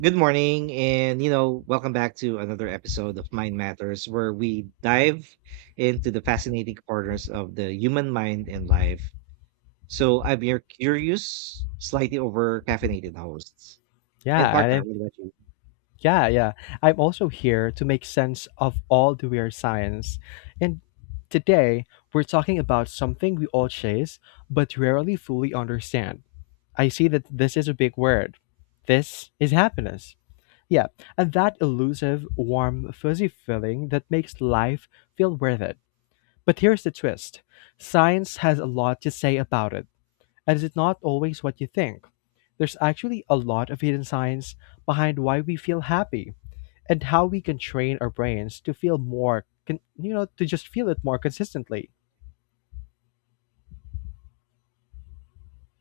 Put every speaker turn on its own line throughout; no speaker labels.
Good morning, and welcome back to another episode of Mind Matters, where we dive into the fascinating corners of the human mind and life. So, I'm your curious, slightly over caffeinated hosts
Yeah,
and partner.
I,
What about you?
yeah. I'm also here to make sense of all the weird science. And today, we're talking about something we all chase but rarely fully understand. I see that this is a big word. This is happiness. Yeah, and that elusive, warm, fuzzy feeling that makes life feel worth it. But here's the twist, science has a lot to say about it, and is it not always what you think? There's actually a lot of hidden science behind why we feel happy and how we can train our brains to feel more, to just feel it more consistently.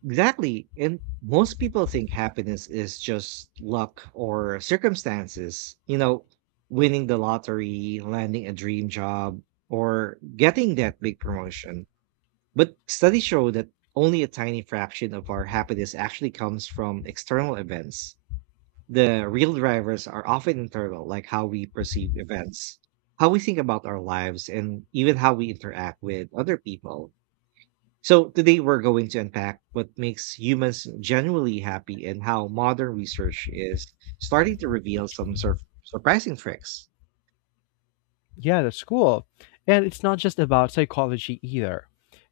Exactly. And most people think happiness is just luck or circumstances, you know, winning the lottery, landing a dream job, or getting that big promotion. But studies show that only a tiny fraction of our happiness actually comes from external events. The real drivers are often internal, like how we perceive events, how we think about our lives, and even how we interact with other people. So, today we're going to unpack what makes humans genuinely happy and how modern research is starting to reveal some surprising tricks.
Yeah, that's cool. And it's not just about psychology either.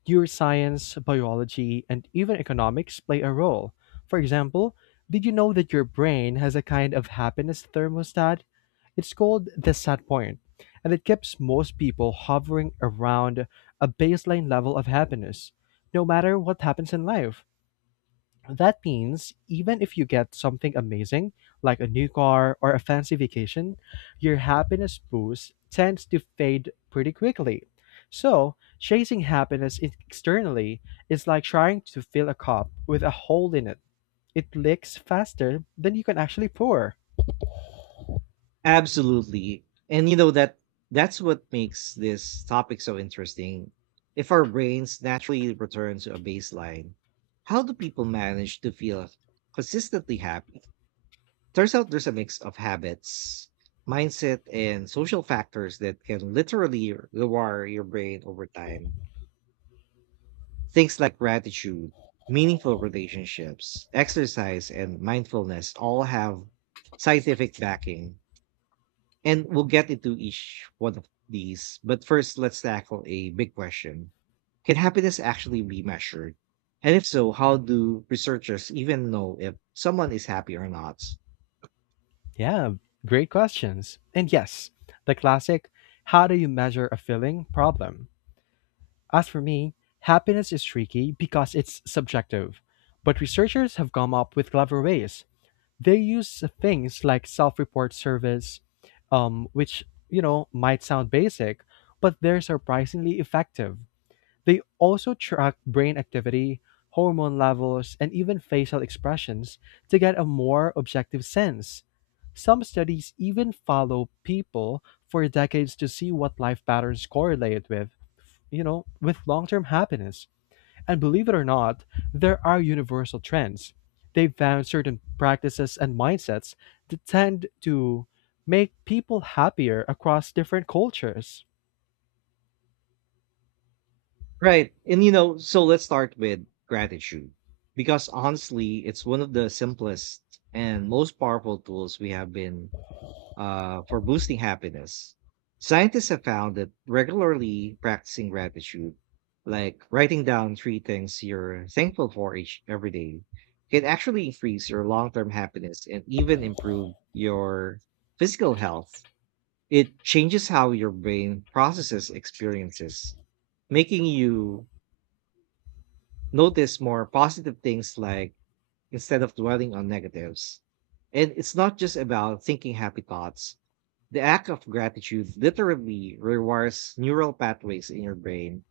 Neuroscience, biology, and even economics play a role. For example, did you know that your brain has a kind of happiness thermostat? It's called the set point, and it keeps most people hovering around a baseline level of happiness, no matter what happens in life. That means even if you get something amazing, like a new car or a fancy vacation, your happiness boost tends to fade pretty quickly. So, chasing happiness externally is like trying to fill a cup with a hole in it. It leaks faster than you can actually pour.
Absolutely. And you know that's what makes this topic so interesting. If our brains naturally return to a baseline, how do people manage to feel consistently happy? Turns out there's a mix of habits, mindset, and social factors that can literally rewire your brain over time. Things like gratitude, meaningful relationships, exercise, and mindfulness all have scientific backing. And we'll get into each one of these. But first, let's tackle a big question. Can happiness actually be measured? And if so, how do researchers even know if someone is happy or not?
Yeah, great questions. And yes, the classic how do you measure a feeling problem? As for me, happiness is tricky because it's subjective, but researchers have come up with clever ways. They use things like self-report service, which might sound basic, but they're surprisingly effective. They also track brain activity, hormone levels, and even facial expressions to get a more objective sense. Some studies even follow people for decades to see what life patterns correlate with, with long term happiness. And believe it or not, there are universal trends. They found certain practices and mindsets that tend to make people happier across different cultures.
Right. And you know, so let's start with gratitude. Because honestly, it's one of the simplest and most powerful tools we have been for boosting happiness. Scientists have found that regularly practicing gratitude, like writing down three things you're thankful for each every day, can actually increase your long-term happiness and even improve your physical health. It changes how your brain processes experiences, making you notice more positive things, like instead of dwelling on negatives. And it's not just about thinking happy thoughts; the act of gratitude literally rewires neural pathways in your brain.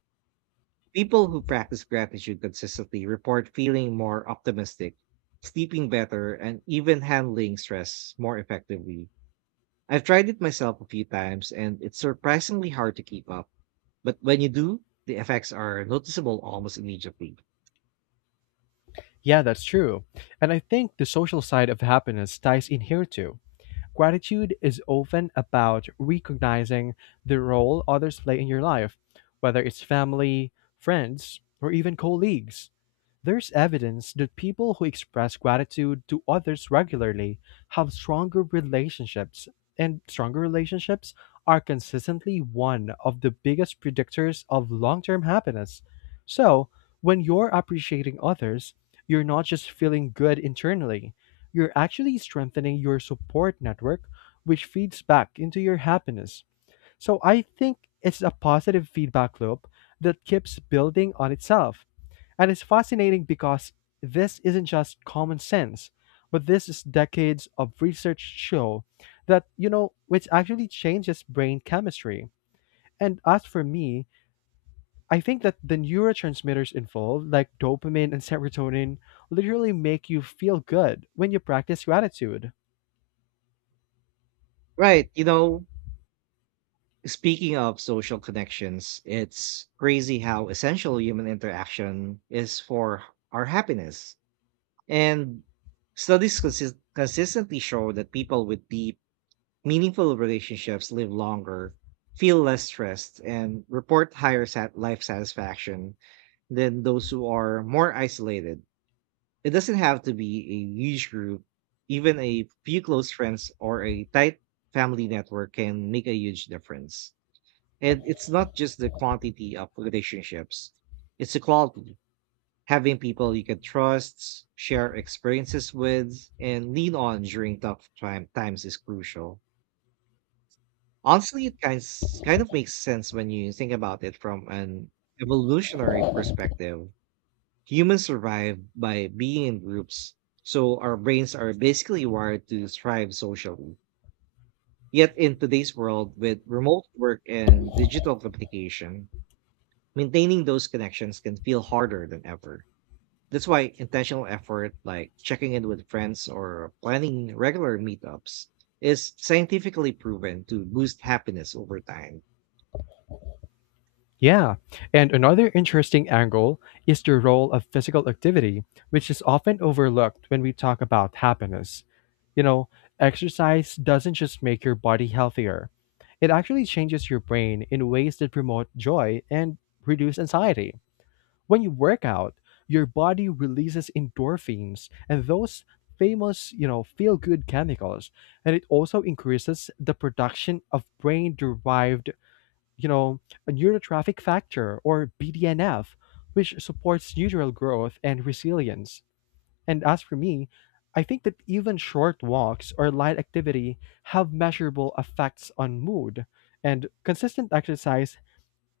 People who practice gratitude consistently report feeling more optimistic, sleeping better, and even handling stress more effectively. I've tried it myself a few times, and it's surprisingly hard to keep up. But when you do, the effects are noticeable almost immediately.
Yeah, that's true. And I think the social side of happiness ties in here too. Gratitude is often about recognizing the role others play in your life, whether it's family, friends, or even colleagues. There's evidence that people who express gratitude to others regularly have stronger relationships, and stronger relationships are consistently one of the biggest predictors of long term happiness. So, when you're appreciating others, you're not just feeling good internally, you're actually strengthening your support network, which feeds back into your happiness. So I think it's a positive feedback loop that keeps building on itself. And it's fascinating because this isn't just common sense, but this is decades of research show that, which actually changes brain chemistry. And as for me, I think that the neurotransmitters involved, like dopamine and serotonin, literally make you feel good when you practice gratitude.
Right. You know, speaking of social connections, it's crazy how essential human interaction is for our happiness. And studies consistently show that people with deep, meaningful relationships live longer, feel less stressed, and report higher life satisfaction than those who are more isolated. It doesn't have to be a huge group, even a few close friends or a tight family network can make a huge difference. And it's not just the quantity of relationships, it's the quality. Having people you can trust, share experiences with, and lean on during tough times is crucial. Honestly, it kind of makes sense when you think about it from an evolutionary perspective. Humans survive by being in groups, so our brains are basically wired to thrive socially. Yet in today's world, with remote work and digital communication, maintaining those connections can feel harder than ever. That's why intentional effort, like checking in with friends or planning regular meetups, is scientifically proven to boost happiness over time.
Yeah, and another interesting angle is the role of physical activity, which is often overlooked when we talk about happiness. You know, exercise doesn't just make your body healthier, it actually changes your brain in ways that promote joy and reduce anxiety. When you work out, your body releases endorphins and those famous, feel good chemicals, and it also increases the production of brain derived, you know, a neurotrophic factor or BDNF, which supports neural growth and resilience. And as for me, I think that even short walks or light activity have measurable effects on mood, and consistent exercise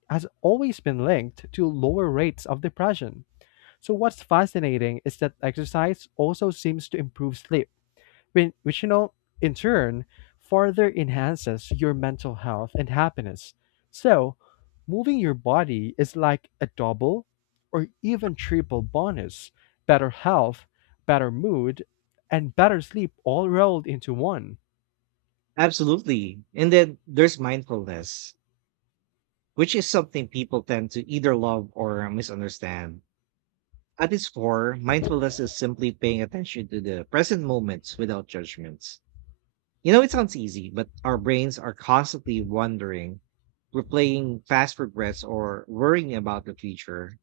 has always been linked to lower rates of depression. So, what's fascinating is that exercise also seems to improve sleep which, in turn, further enhances your mental health and happiness. So, moving your body is like a double or even triple bonus: better health, better mood, and better sleep all rolled into one.
Absolutely. And then there's mindfulness, which is something people tend to either love or misunderstand. At its core, mindfulness is simply paying attention to the present moments without judgments. You know, it sounds easy, but our brains are constantly wondering, replaying past regrets, or worrying about the future.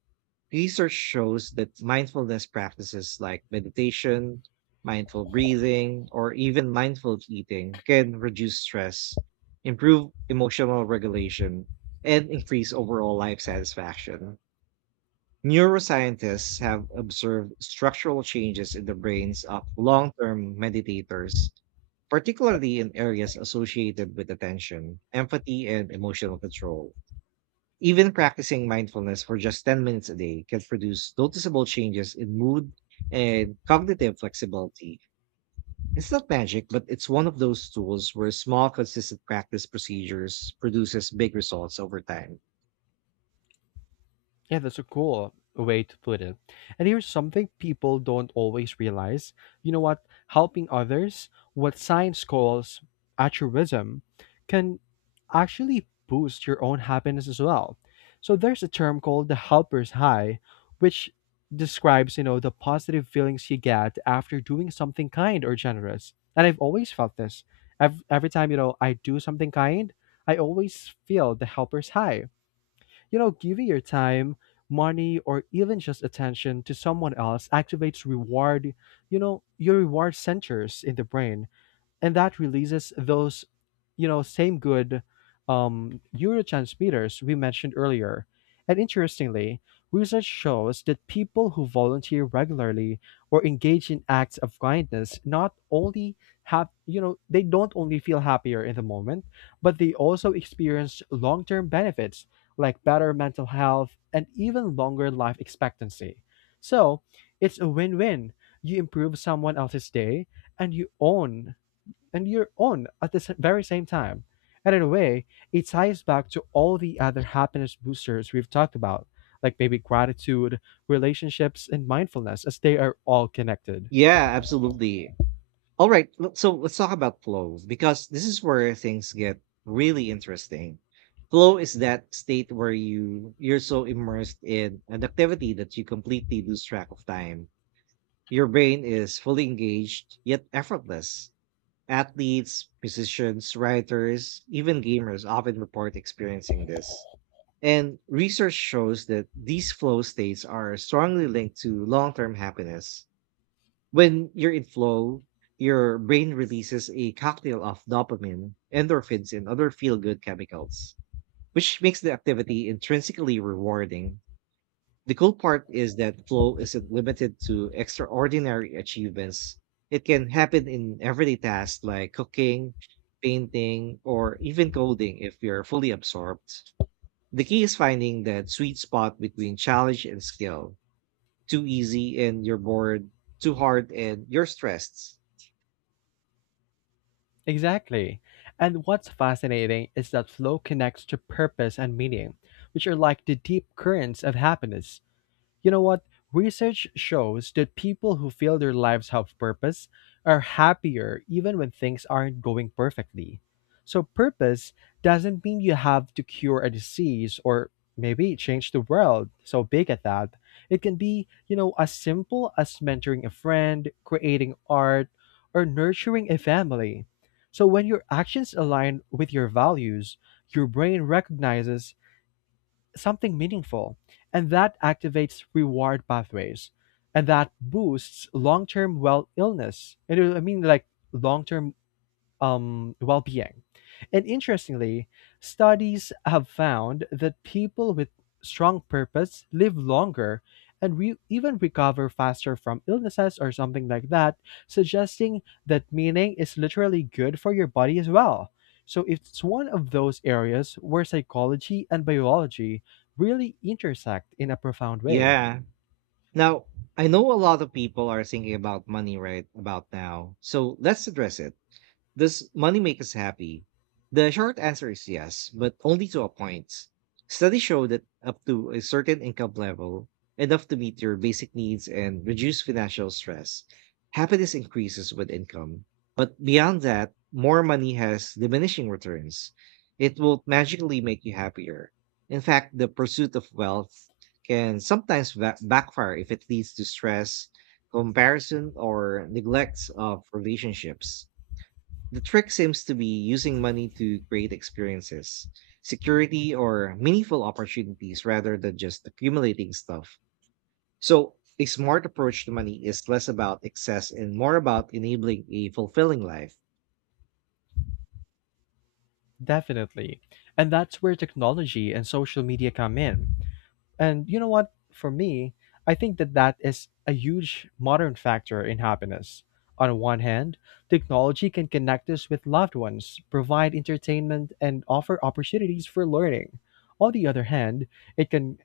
Research shows that mindfulness practices like meditation, mindful breathing, or even mindful eating can reduce stress, improve emotional regulation, and increase overall life satisfaction. Neuroscientists have observed structural changes in the brains of long term meditators, particularly in areas associated with attention, empathy, and emotional control. Even practicing mindfulness for just 10 minutes a day can produce noticeable changes in mood and cognitive flexibility. It's not magic, but it's one of those tools where small, consistent practice procedures produces big results over time.
Yeah, that's a cool way to put it. And here's something people don't always realize. You know what? Helping others, what science calls altruism, can actually boost your own happiness as well. So there's a term called the helper's high, which describes, the positive feelings you get after doing something kind or generous. And I've always felt this. Every time, I do something kind, I always feel the helper's high. Giving your time, money, or even just attention to someone else activates reward, your reward centers in the brain, and that releases those same good neurotransmitters we mentioned earlier. And interestingly, research shows that people who volunteer regularly or engage in acts of kindness not only have, they don't only feel happier in the moment, but they also experience long-term benefits like better mental health and even longer life expectancy. So it's a win-win. You improve someone else's day, and you own and your own at the very same time. And in a way, it ties back to all the other happiness boosters we've talked about, like maybe gratitude, relationships, and mindfulness, as they are all connected.
Yeah, absolutely. All right, so let's talk about flow because this is where things get really interesting. Flow is that state where you're so immersed in an activity that you completely lose track of time. Your brain is fully engaged yet effortless. Athletes, musicians, writers, even gamers often report experiencing this. And research shows that these flow states are strongly linked to long term happiness. When you're in flow, your brain releases a cocktail of dopamine, endorphins, and other feel good chemicals, which makes the activity intrinsically rewarding. The cool part is that flow isn't limited to extraordinary achievements. It can happen in everyday tasks like cooking, painting, or even coding if you're fully absorbed. The key is finding that sweet spot between challenge and skill. Too easy and you're bored, too hard and you're stressed.
Exactly. And what's fascinating is that flow connects to purpose and meaning, which are like the deep currents of happiness. You know what? Research shows that people who feel their lives have purpose are happier even when things aren't going perfectly. So, purpose doesn't mean you have to cure a disease or maybe change the world so big at that. It can be, as simple as mentoring a friend, creating art, or nurturing a family. So, when your actions align with your values, your brain recognizes something meaningful, and that activates reward pathways, and that boosts long-term well illness. And I mean, like long-term well being. And interestingly, studies have found that people with strong purpose live longer and even recover faster from illnesses or something like that, suggesting that meaning is literally good for your body as well. So it's one of those areas where psychology and biology really intersect in a profound way.
Yeah. Now, I know a lot of people are thinking about money right about now, so let's address it. Does money make us happy? The short answer is yes, but only to a point. Studies show that up to a certain income level, enough to meet your basic needs and reduce financial stress, happiness increases with income. But beyond that, more money has diminishing returns. It will magically make you happier. In fact, the pursuit of wealth can sometimes backfire if it leads to stress, comparison, or neglect of relationships. The trick seems to be using money to create experiences, security, or meaningful opportunities rather than just accumulating stuff. So, a smart approach to money is less about excess and more about enabling a fulfilling life.
Definitely. And that's where technology and social media come in. And you know what? For me, I think that that is a huge modern factor in happiness. On one hand, technology can connect us with loved ones, provide entertainment, and offer opportunities for learning. On the other hand, it can,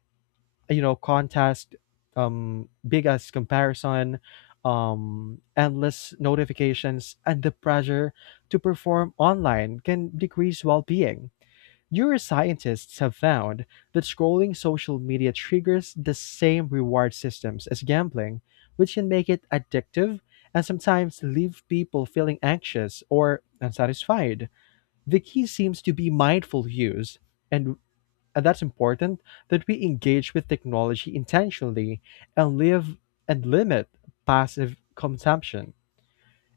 contest biggest comparison, endless notifications, and the pressure to perform online can decrease well being. Neuroscientists have found that scrolling social media triggers the same reward systems as gambling, which can make it addictive and sometimes leave people feeling anxious or unsatisfied. The key seems to be mindful use, and and that's important that we engage with technology intentionally and live and limit passive consumption.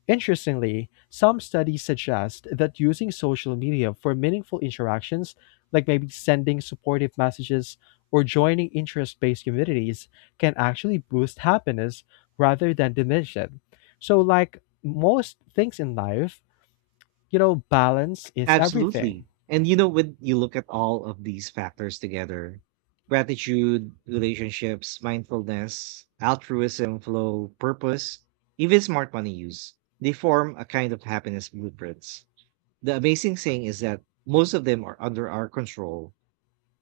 Interestingly, some studies suggest that using social media for meaningful interactions, like maybe sending supportive messages or joining interest based communities, can actually boost happiness rather than diminish it. So, like most things in life, balance is everything.
Absolutely. And you know, when you look at all of these factors together: gratitude, relationships, mindfulness, altruism, flow, purpose, even smart money use, they form a kind of happiness blueprints. The amazing thing is that most of them are under our control.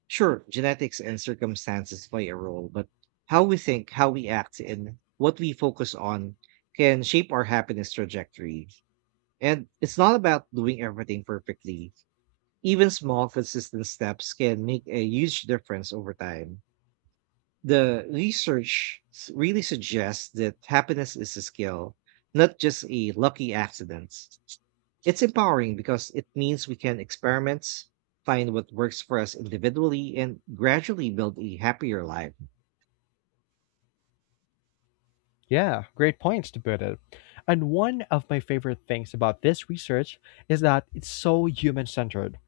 Sure, genetics and circumstances play a role, but how we think, how we act, and what we focus on can shape our happiness trajectory. And it's not about doing everything perfectly. Even small, consistent steps can make a huge difference over time. The research really suggests that happiness is a skill, not just a lucky accident. It's empowering because it means we can experiment, find what works for us individually, and gradually build a happier life.
Yeah, great points to put it. And one of my favorite things about this research is that it's so human centered.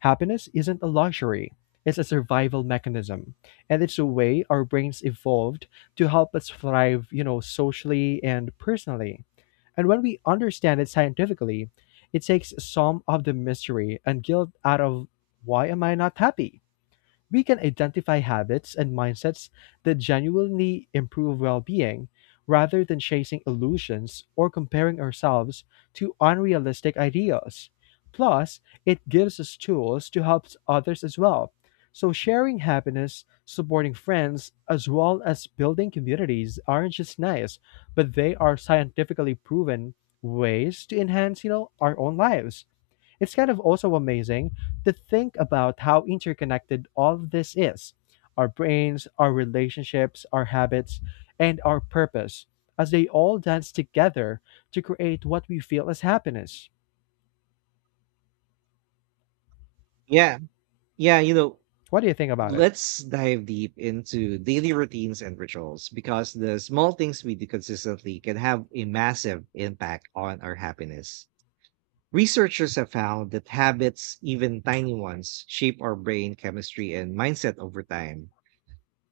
Happiness isn't a luxury, it's a survival mechanism. And it's a way our brains evolved to help us thrive, socially and personally. And when we understand it scientifically, it takes some of the mystery and guilt out of why am I not happy? We can identify habits and mindsets that genuinely improve well being, rather than chasing illusions or comparing ourselves to unrealistic ideals. Plus, it gives us tools to help others as well. So, sharing happiness, supporting friends, as well as building communities aren't just nice, but they are scientifically proven ways to enhance, our own lives. It's kind of also amazing to think about how interconnected all of this is: our brains, our relationships, our habits, and our purpose, as they all dance together to create what we feel as happiness.
Yeah. Yeah. You know,
What do you think about it?
let's dive deep into daily routines and rituals because the small things we do consistently can have a massive impact on our happiness. Researchers have found that habits, even tiny ones, shape our brain chemistry and mindset over time.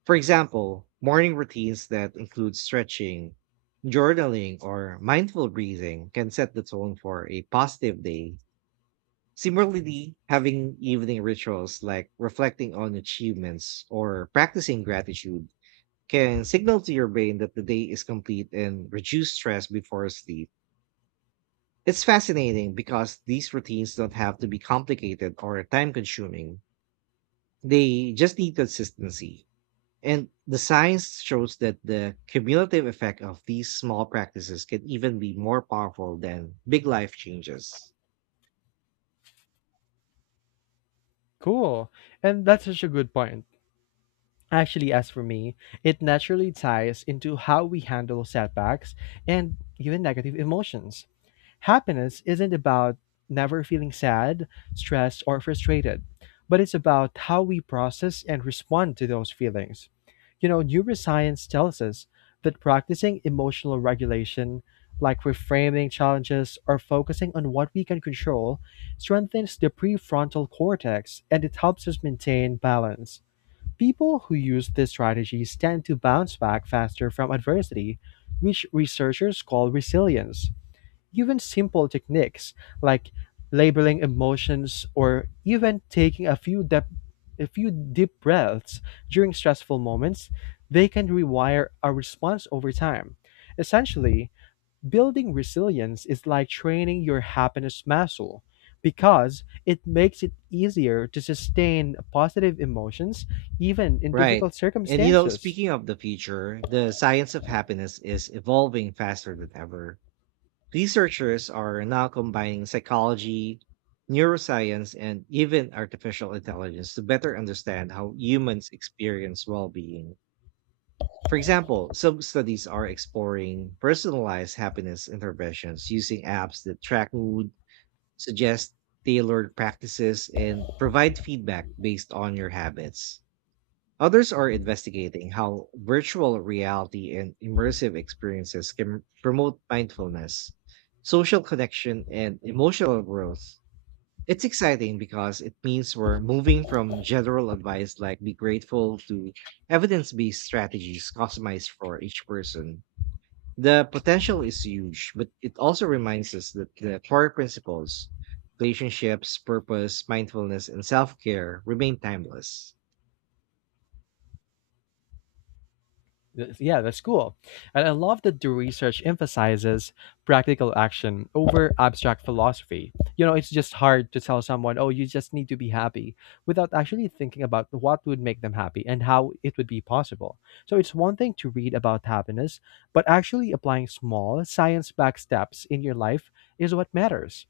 For example, morning routines that include stretching, journaling, or mindful breathing can set the tone for a positive day. Similarly, having evening rituals like reflecting on achievements or practicing gratitude can signal to your brain that the day is complete and reduce stress before sleep. It's fascinating because these routines don't have to be complicated or time consuming. They just need consistency. And the science shows that the cumulative effect of these small practices can even be more powerful than big life changes.
Cool. And that's such a good point. Actually, as for me, it naturally ties into how we handle setbacks and even negative emotions. Happiness isn't about never feeling sad, stressed, or frustrated, but it's about how we process and respond to those feelings. You know, neuroscience tells us that practicing emotional regulation, like reframing challenges or focusing on what we can control, strengthens the prefrontal cortex and it helps us maintain balance. People who use this strategy tend to bounce back faster from adversity, which researchers call resilience. Even simple techniques like labeling emotions or even taking a few deep breaths during stressful moments, they can rewire our response over time. Essentially, building resilience is like training your happiness muscle because it makes it easier to sustain positive emotions even in
Right.
difficult
And you know,
circumstances.
speaking of the future, the science of happiness is evolving faster than ever. Researchers are now combining psychology, neuroscience, and even artificial intelligence to better understand how humans experience well being. For example, some studies are exploring personalized happiness interventions using apps that track mood, suggest tailored practices, and provide feedback based on your habits. Others are investigating how virtual reality and immersive experiences can promote mindfulness, social connection, and emotional growth. It's exciting because it means we're moving from general advice like be grateful to evidence based strategies customized for each person. The potential is huge, but it also reminds us that the core principles, relationships, purpose, mindfulness, and self care remain timeless.
Yeah, the school. And I love that the research emphasizes practical action over abstract philosophy. You know, it's just hard to tell someone, oh, you just need to be happy without actually thinking about what would make them happy and how it would be possible. So it's one thing to read about happiness, but actually applying small science backed steps in your life is what matters.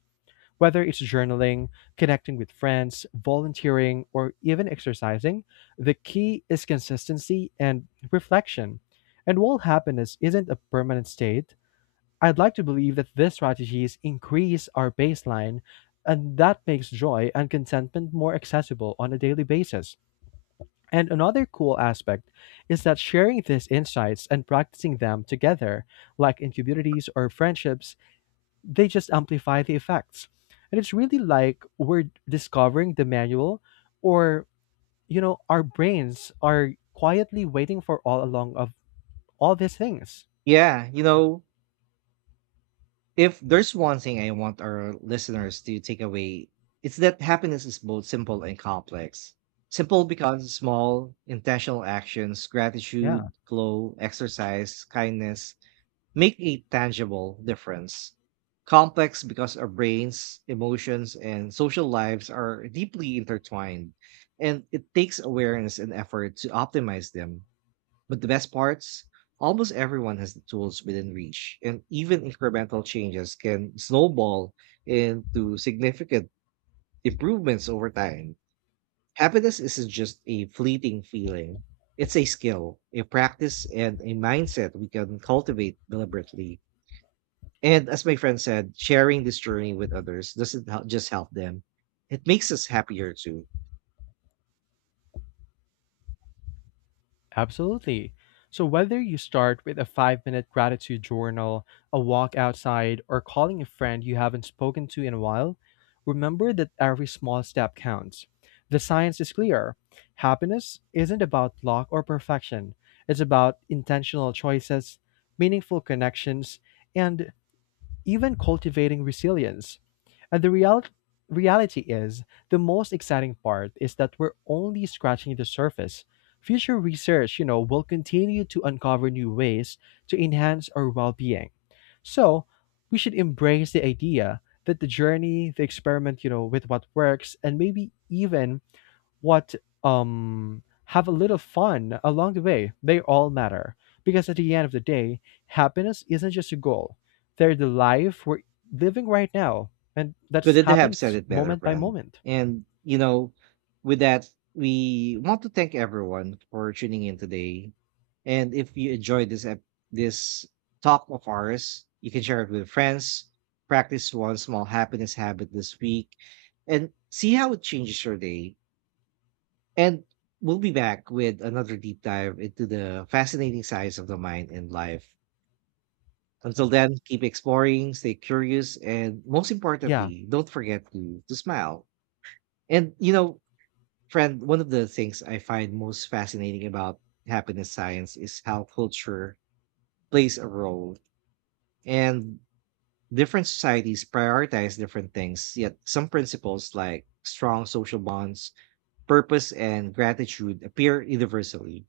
Whether it's journaling, connecting with friends, volunteering, or even exercising, the key is consistency and reflection. And while happiness isn't a permanent state, I'd like to believe that these strategies increase our baseline, and that makes joy and contentment more accessible on a daily basis. And another cool aspect is that sharing these insights and practicing them together, like in communities or friendships, they just amplify the effects. And it's really like we're discovering the manual or our brains are quietly waiting for all along of all these things.
Yeah, you know, if there's one thing I want our listeners to take away, it's that happiness is both simple and complex. Simple because small, intentional actions,
Yeah.
gratitude, glow, exercise, kindness make a tangible difference. Complex because our brains, emotions, and social lives are deeply intertwined, and it takes awareness and effort to optimize them. But the best parts? Almost everyone has the tools within reach, and even incremental changes can snowball into significant improvements over time. Happiness isn't just a fleeting feeling, it's a skill, a practice, and a mindset we can cultivate deliberately. And as my friend said, sharing this journey with others doesn't just help them, it makes us happier too.
Absolutely. So, whether you start with a 5-minute gratitude journal, a walk outside, or calling a friend you haven't spoken to in a while, remember that every small step counts. The science is clear, happiness isn't about luck or perfection, it's about intentional choices, meaningful connections, and even cultivating resilience. And the reality is, the most exciting part is that we're only scratching the surface. Future research, will continue to uncover new ways to enhance our well-being. So, we should embrace the idea that the journey, the experiment, with what works and maybe even what have a little fun along the way, they all matter because at the end of the day happiness isn't just a goal, they're the life we're living right now, and that
Couldn't have said
happens
it better,
moment by
friend.
moment.
And, you know, with that, we want to thank everyone for tuning in today. And if you enjoyed this this talk of ours, you can share it with friends. Practice one small happiness habit this week and see how it changes your day. And we'll be back with another deep dive into the fascinating sides of the mind and life. Until then, keep exploring, stay curious, and most
Yeah.
importantly, don't forget to smile. And you know, friend, one of the things I find most fascinating about happiness science is how culture plays a role. And different societies prioritize different things, yet some principles like strong social bonds, purpose, and gratitude appear universally.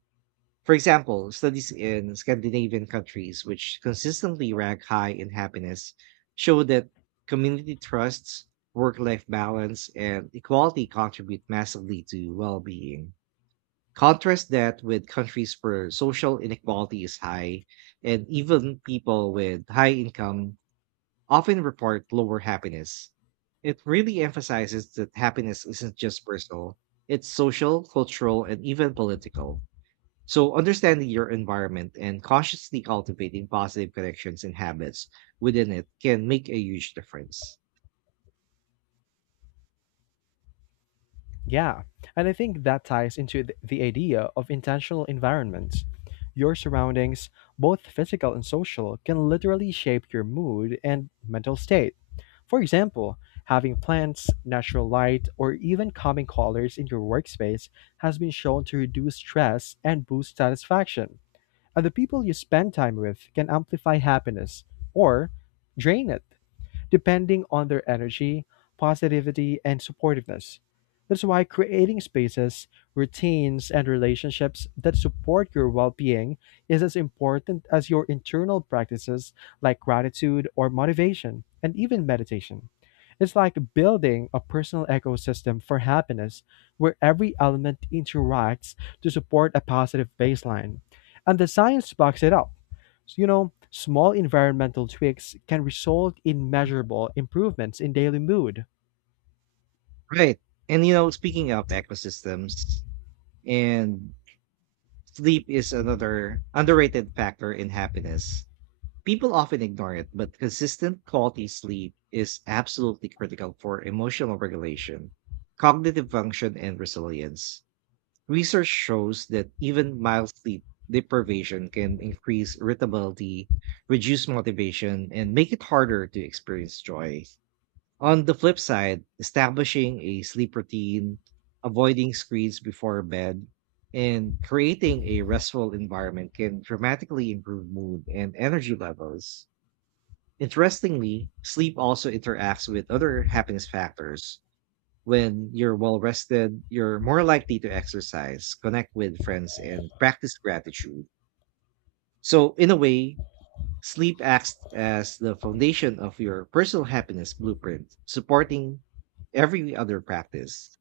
For example, studies in Scandinavian countries, which consistently rank high in happiness, show that community trusts, work life balance, and equality contribute massively to well being. Contrast that with countries where social inequality is high, and even people with high income often report lower happiness. It really emphasizes that happiness isn't just personal, it's social, cultural, and even political. So, understanding your environment and consciously cultivating positive connections and habits within it can make a huge difference.
Yeah, and I think that ties into the idea of intentional environments. Your surroundings, both physical and social, can literally shape your mood and mental state. For example, having plants, natural light, or even calming colors in your workspace has been shown to reduce stress and boost satisfaction. And the people you spend time with can amplify happiness or drain it depending on their energy, positivity, and supportiveness. That's why creating spaces, routines, and relationships that support your well being is as important as your internal practices like gratitude or motivation, and even meditation. It's like building a personal ecosystem for happiness where every element interacts to support a positive baseline. And the science backs it up. Small environmental tweaks can result in measurable improvements in daily mood.
Right. And, you know, speaking of ecosystems and sleep is another underrated factor in happiness. People often ignore it, but consistent quality sleep is absolutely critical for emotional regulation, cognitive function, and resilience. Research shows that even mild sleep deprivation can increase irritability, reduce motivation, and make it harder to experience joy. On the flip side, establishing a sleep routine, avoiding screens before bed, and creating a restful environment can dramatically improve mood and energy levels. Interestingly, sleep also interacts with other happiness factors. When you're well rested, you're more likely to exercise, connect with friends, and practice gratitude. So, in a way, sleep acts as the foundation of your personal happiness blueprint, supporting every other practice.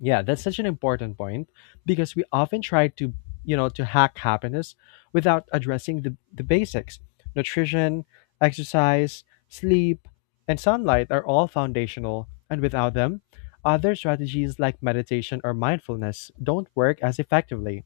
Yeah, that's such an important point because we often try to, to hack happiness without addressing the basics. Nutrition, exercise, sleep, and sunlight are all foundational, and without them, other strategies like meditation or mindfulness don't work as effectively.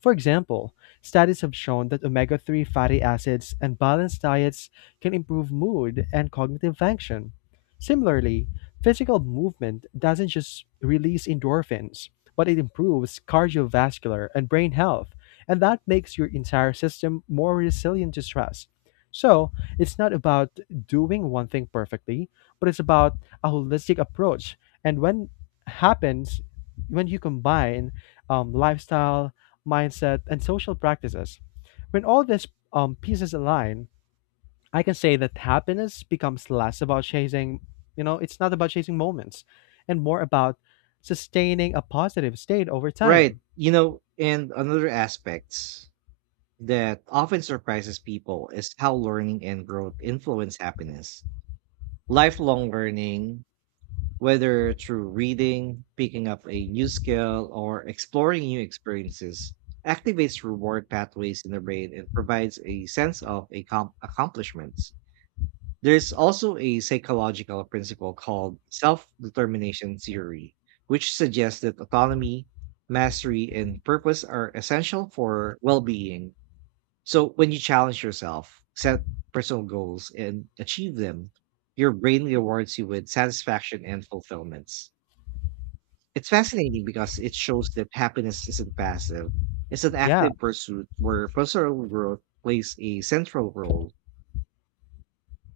For example, studies have shown that omega 3 fatty acids and balanced diets can improve mood and cognitive function. Similarly, physical movement doesn't just release endorphins, but it improves cardiovascular and brain health, and that makes your entire system more resilient to stress. So, it's not about doing one thing perfectly, but it's about a holistic approach. And when happens, when you combine lifestyle, mindset, and social practices, when all these pieces align, I can say that happiness becomes less about chasing, it's not about chasing moments and more about sustaining a positive state over
Right.
time.
You know, and another aspect that often surprises people is how learning and growth influence happiness. Lifelong learning, whether through reading, picking up a new skill, or exploring new experiences, activates reward pathways in the brain and provides a sense of accomplishment. There's also a psychological principle called self determination theory, which suggests that autonomy, mastery, and purpose are essential for well being. So, when you challenge yourself, set personal goals, and achieve them, your brain rewards you with satisfaction and fulfillments. It's fascinating because it shows that happiness isn't passive, it's an
Yeah.
active pursuit where personal growth plays a central role.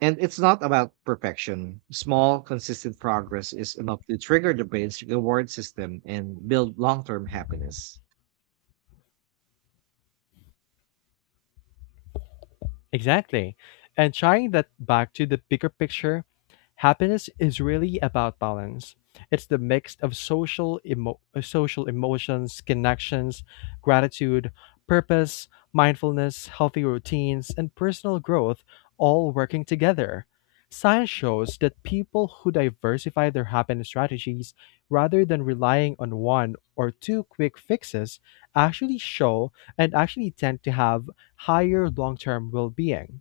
And it's not about perfection. Small, consistent progress is enough to trigger the brain's reward system and build long term happiness.
Exactly. And tying that back to the bigger picture, happiness is really about balance. It's the mix of social emotions, connections, gratitude, purpose, mindfulness, healthy routines, and personal growth all working together. Science shows that people who diversify their happiness strategies rather than relying on one or two quick fixes actually show and actually tend to have higher long-term well-being.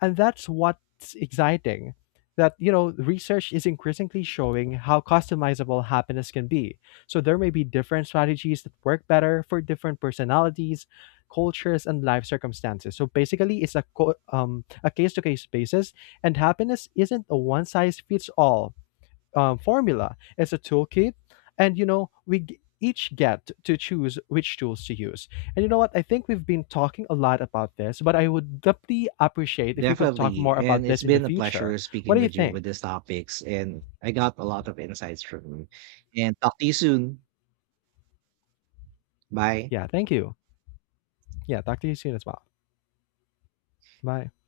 And that's what's exciting. Research is increasingly showing how customizable happiness can be. So there may be different strategies that work better for different personalities, cultures, and life circumstances. So basically, it's a a case-to-case basis, and happiness isn't a one-size-fits-all formula as a toolkit, and each get to choose which tools to use. And you know what? I think we've been talking a lot about this, but I would deeply appreciate if you could talk
Definitely.
more
And
about
it's
this in the
been a pleasure
future. What
speaking
do you
with you with
think?
these topics. And I got a lot of insights from you. And talk to you soon. Bye.
Yeah, thank you. Yeah, talk to you soon as well. Bye.